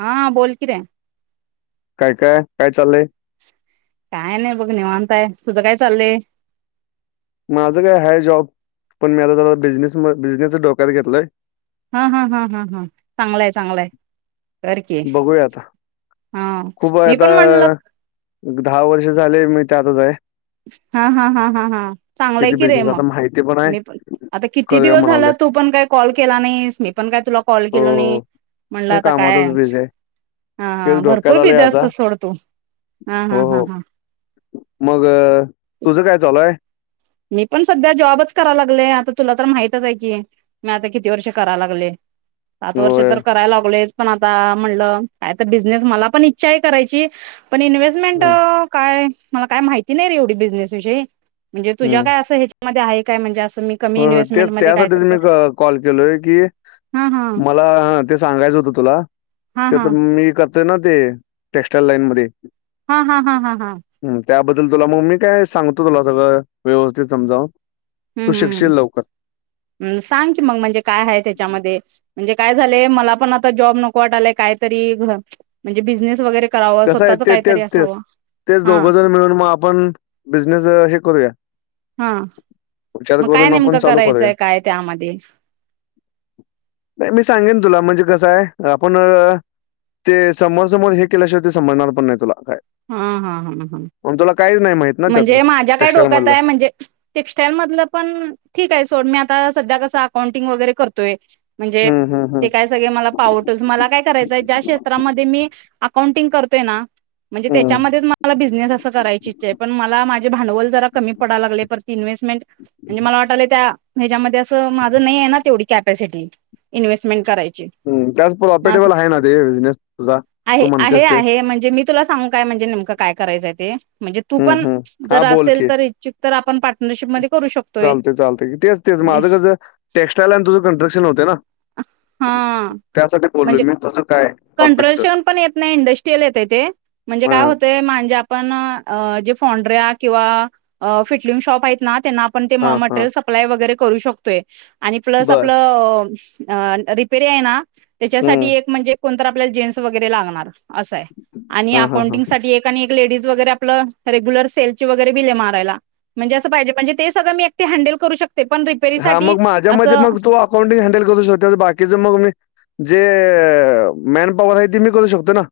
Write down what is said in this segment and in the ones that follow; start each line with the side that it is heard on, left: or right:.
right: हा बोल की रे
left: काय काय चालय.
right: काय नाही बघ निवांताय तुझं काय चाललंय.
left: माझं काय हा जॉब पण मी आता जरा बिझनेस बिझनेसच डोक्यात घेतलोय.
right: हा हा हा हा हा चांगलाय च
left: बघूया आता तु काय
right: मी पण
left: आता
right: म्हणलं
left: दहा वर्ष झाले मी ते त्यातच आहे.
right: हा हा हा हा हा चांगलाय
left: किती
right: की रे
left: बिझनेस आता
right: मग
left: माहिती आहे
right: मी पण आता किती
left: करूया
right: दिवस
left: म्हणालोय
right: झालं तू पण काय कॉल केला नाहीस? मी पण काय तुला. कॉल
left: हो
right: केलो नाही म्हटल
left: नाही
right: आता काय
left: कामातच बिझी आहे
right: ह
left: तेच डोक्यात
right: भरपूर
left: आलंय
right: बिझी
left: आता
right: असतोस सोड तू हा हा हा हा.
left: ह मग तुझं काय चालु हाय.
right: मी पण सध्या जॉबच कराय लागले आता तुला तर माहितच आहे, की मी आता किती वर्ष कराय लागले. सात वर्ष
left: होय
right: तर करायला लागलोयच. पण आता म्हणलं कायतर बिझनेस मला पण इच्छा आहे करायची. पण इन्व्हेस्टमेंट
left: हं,
right: काय मला काय माहिती. ती नाही रे एवढी बिझनेस विषयी. तुझ्या काय असं ह्याच्यामध्ये आहे काय म्हणजे अस
left: हो हो ते त्यासाठीच मी कॉल केलोय? की
right: हा हा
left: मला हा ते सांगायचं होतं तुला
right: हा
left: ते
right: हा
left: तर मी करतोय ना. ते टेक्स्टाईल लाईन मध्ये.
right: हा -हा -हा- हा- हा.
left: त्याबद्दल तुला मग मी काय सांगतो तुला सगळं व्यवस्थित समजावून. तू
right: हम्म
left: शिकशील
right: हम्
left: लवकर.
right: ह सांग की मग म्हणजे काय आहे, त्याच्यामध्ये म्हणजे काय. सं झालंय मलापण आता जॉब नको वाटलयं काहीतरी घ म्हणजे बिझनेस वगैरे. करावं
left: कसं आहे,
right: स्वतःच
left: ते
right: काहीतरी
left: तेच, तेच,
right: असावं
left: तेच
right: हा
left: दोघंजण मिळून मग आपण बिझनेसं हे करूया.
right: हा
left: विचार
right: मग काय
left: करून आपण
right: नेमकं
left: चालू करूया,
right: करायचंय काय त्यामध्ये
left: नाही मी सांगेन तुला म्हणजे कसं आहे. आपण ते समोरासमोर हे केल्याशिवाय ते सजणार पण नाही तुला. काय.
right: हा हा हा हा
left: मग तुला काहीच नाही माहीत ना त्यातलं
right: म्हणजे माझ्या काय डोक्यात
left: टेक्सटाईलमधलं.
right: आहे, म्हणजे टेक्सटाइल मधलं पण ठीक आहे, सोड मी आ ता सध्या कस अकाउंटिंग वगैरे करतोय. म्हणजे
left: हं, हं, हं.
right: ते काय सगळे मला पावटच मला काय करायचंय ज्या क्षेत्रामध्ये मी. अकाउंटिंग करतोय ना. म्हणजे
left: हं,
right: त्याच्यामध्येच मला बिझनेस असं करायची ई चा आहे पण मला माझे भांडवल जरा कमी पडा लागलय, परत इन्व्हेसमेंट म्हणजे मला वाटालय त्या ह्याच्यामध्ये अस ते माझ नाही आहे ना तेवडी. कॅपॅसिटी इन्हेसमेंट कराय
left: ह त्यास प्रॉफिटेबल आहे, ना ते बिझनेस तुझा तू
right: आहे आहे
left: म्हणतेस ते.
right: आहे म्हणजे मी तुला सांगू काय म्हणजे नेमकं काय करायचंय ते. म्हणजे तू
left: हं,
right: पण
left: हं. हां,
right: जर
left: बोल
right: असेल
left: की.
right: तर इच्छुक. तर आपण पार्टनरशिपमध्ये. करू शकतोय.
left: चालते, चालते तेच, तेच
right: म्हणजे
left: माझं कस टेक्स्टाईल आणि तुझ कन्स्ट्रक्शन होते, ना
right: हा
left: त्यासाठी बोललो
right: म्हणजे
left: मी तुझं काय प्राॅपीटच.
right: कंट्रोलशन पण येत नाही इंडस्ट्रियल येते ते म्हणजे काय होतंय म्हंजे आपण जे फोंड्रया किंवा अ फिटलिंग शॉप आहेत त्यांना आ पण ते
left: हां, हां.
right: म-मट्रेल सप्लाय वगैरे करू शकतोय. आणि प्लस
left: बरं.
right: आपल अ रिप पेरी आहे ना. तेच्यासाठी
left: हं.
right: एक म्हणजे कोणतर आपल्याला जेंट्स वगैरे लागणार. असं आहे.
left: हां, हां, हां.
right: अकाउंटिंगसाठी एक आणि लेडीज वगैरे आपलं रेग्युलर सेलची वगैरे बिले मारायला म्हणजे अस पाहिजे म्हणजे ते सगळ मी एकटी हॅण्डेल करू शक
left: हा मग माझ्या मजे मग तू अकाउंटिंग हँडल करू शकत्यास बाकीच मग मी जे मॅन पॉवर आहे ती मी करू शकतो ना.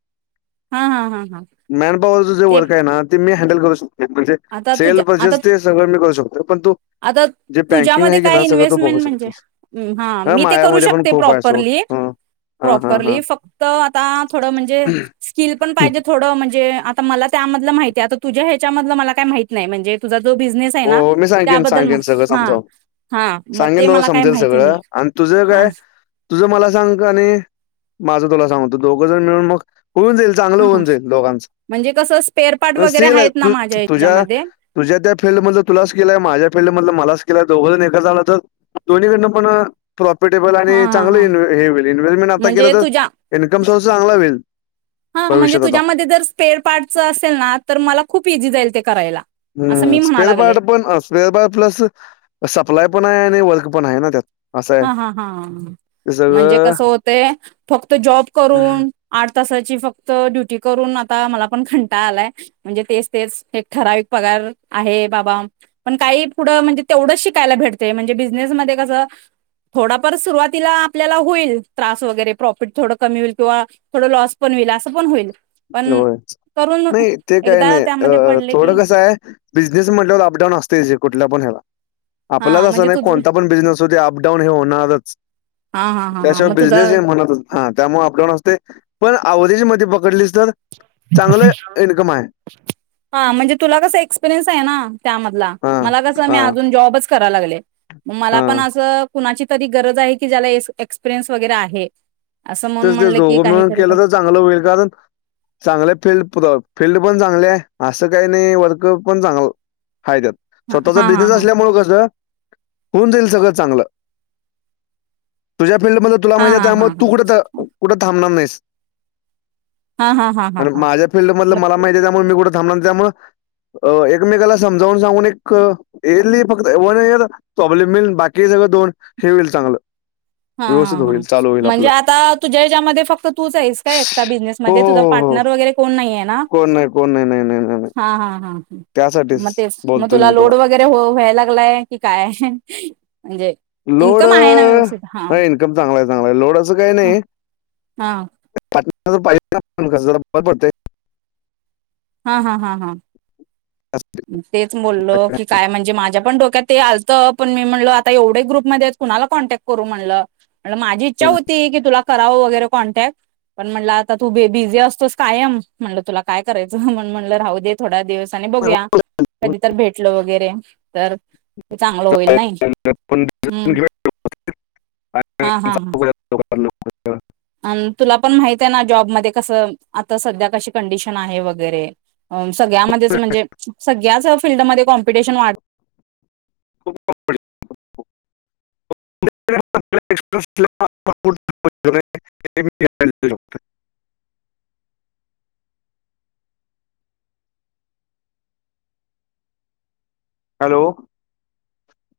right: हां, हां, हां, हां
left: [inaudible] मॅन पॉवरच जे
right: ते
left: वर्क का आहे ना ते मी हँडल करु शक तो म्हणजे
right: आता
left: सेल
right: तुझ्या आता
left: परचेस ते सगळं मी करू शकतो पण तु जे बँक
right: मध्ये काय इन्व्हेस्टमेंट म्हणजे हा
left: हां,
right: मी ते करु
left: माझ्यामध्ये पण
right: शकते
left: खूप आहे सोड.
right: प्रोपरली,
left: हं. हां, हां, हां.
right: प्रोपरली फक्त आता पाम थोडं म्हणजे स्किल पण
left: हो,
right: पाहिजे थोडं म्हणजे मला त्यामधलं माहिती हाय आता तुझ्या ह्याच्यामधलं मला काय माहित नाही म्हणजे तुझा जो बिझनेस आहे ना
left: हो मी सांगेन,
right: त्याबद्दल म-
left: सांगेन सगळं
right: हा
left: समजावून
right: हा मग
left: सांगेन
right: ते
left: नव
right: मला काही
left: समजेल
right: माहिती नाही
left: सगळं आणि तुझं
right: हा
left: काय? तुझ मला सांग का आणि माझं तुला सांगतो दोघं जण मिळून मग होऊन जाईल चांगलं
right: ह
left: होऊन जाईल दोघांच
right: म्हणजे कसं स्पेअर पार्ट वगैरे
left: सिल आहे.
right: आहेत ना
left: तु
right: माझ्या
left: तुझ्या
right: ह्याच्यामध्ये
left: तुझ्या त्या फील्ड मधे तुला हाय स्किल हाय. माझ्या फील्ड मधलं स्किल हाय दोघ जण एक झालं तर दोन्हीकडनं पण प्रॉफिटेबल
right: हा
left: आणि
right: ह
left: चांगलं
right: हां
left: इन्वे हे होईल इन्व्हेस्टमेंट आता केलं
right: म्हणजे तुझ्या
left: तर इन्कम सोर्स चांगला होईल
right: हा म्हणजे
left: भविष्यात आता.
right: तुझ्यामध्ये जर स्पेअर पार्टच
left: [inaudible]
right: असेल ना तर मला खूप इझी जाईल ते करायला. असं
left: हम्म,
right: मी म्हणा
left: स्पेअर
right: लागले
left: पार्ट पण स्पेअर पार्ट प्लस सप्लाय पण आहे आणि वर्क पण आहे ना त्यात. असं आहे
right: हा हा हा
left: ते
right: म्हणजे
left: सगळं
right: कस होतय फक्त जॉब करून आठ तासाची फ क्त ड्युटी करून आता मला पण कंटाळा आलाय म्हणजे तेच तेच एक ठराविक पगार आहे बाबा पण काही पुढं म्हणजे तेवढंच शिकायला भेटते म्हणजे बिझनेस मध्ये कसं थोडाफार सुरुवातीला आपल्याला होईल त्रास वगैरे प्रॉफिट थोडं कमी होईल किंवा थोडं लॉस पण होईल असं पण होईल. पण
left: होय
right: करून
left: नाही ते काय
right: एकदा
left: नाही
right: त्यामध्ये
left: अ
right: पडले की
left: थोडं कसं आहे बिजनेस म्हटलंवर अपडाऊन असतयचं जे कुठल्या पण ह्याला. आपलाच
right: हा
left: असं
right: म्हणजे
left: नाही
right: तुझ
left: कोणता पण बिझनेस होत अपडाऊन हे होणारच.
right: हा हा हा हा
left: त्याशिवाय
right: मग तुझा
left: बिझनेस हे म्हणतच हा त्यामुळे आपला अस्तय पण आवरेज मध्ये पकडलीस तरर
right: हा म्हणजे तुला कस एक्स्पिरियन्स आहे ना त्यामधला
left: हां,
right: मला कस मी
left: हां,
right: आजुन जॉबच णाय लागलेय मलापण
left: हां.
right: अस कुणाची तरी गरज आहे की ज्याला एक्स्पिरियन्स वगैरे आहे असं म्हणून
left: तेच तेच
right: म्हणलं की
left: दोघं मिळून
right: काहीतरी कर
left: केलं तर चांगलं होईल कारण चांगलं फील्ड फील्ड पण चांगले असं काही नाही वर्क पण चांगलं हाय त्यात
right: हा
left: स्वतःचा
right: हा
left: बिझनेस
right: हा
left: असल्यामुळे कसं होऊन जाईल सगळं चांगलं तुझ्या फिल्ड मधलं तुला
right: हा
left: म्हायतीय
right: हा हा
left: त्यामुळं तु
right: हा
left: कुडं आं मनाम मेस
right: हा हा हा
left: आणि
right: हा
left: माझ्या फिल्ड मधलं
right: मग
left: मला माहिती आहे त्यामुळे मी कुठं थांबणार त्यामळं अ एकमेकाला समजावून सांगून एक येरली फक्त वन इयर प्रॉब्लेम होईल बाकी सगळं दोन हे होईल चांगलं
right: हा हा
left: व्यवस्थित
right: हा
left: होईल चालू होईल
right: म्हणजे
left: आपलं
right: आता तुझ्या हच्यामध्ये फक्त तूच आहेस का एक्स्ट्रा बिझनेस म
left: हो हो
right: तुझा
left: हो हो
right: पार्टनर वगैरे कोण नाही आहे ना
left: कोण नाही कोण नाही नाही नाही नाही नाही
right: हा ह ह मग
left: त्यासाठीच
right: तेच मग
left: बोलतोय
right: तुला
left: मी
right: लोड वगैरे व्हायला लागलाय की काय ह म्हणजे इन्कम आहे ना व्यवस्ित [unintelligible]
left: ह इन्कम चांगला आहे चांगला लोड असं काही नाही
right: हा
left: पाहिजेस जरा बर पडते
right: हा हा हा हा
left: त्यासाठी.
right: तेच बोललो की काय म्हणजे माझ्या पण डोक्यात ते आलतं पण मी म्हण आता एवढे ग्रुपमध्ये कुणाला कॉन्टॅक्ट करू म्हटलं म्हण माझी इच्छा होती की तुला कराव वगैरे कॉन्टॅक्ट पण म्हण आता तू ब बिझी असतोस कायम म्हटलं तुला काय करायचं म्हण म्हटलं राहू दे थोड्या दिवस बघूया कधी तर भेटल वगैरे तर ते चांगलं होईल नाही
left: पण
right: हम्
left: घेऊया
right: हा हा हा
left: ल
right: अ तुला पण माहित आहे ना जॉबमध्ये कस आता सध्या कशी कंडिशन आहे वगैरे सगळ्यामध्येच म्हणजे सगळ्याच फीलल्डमध्ये कॉम्पिटिशन वाढत
left: प्र हॅलो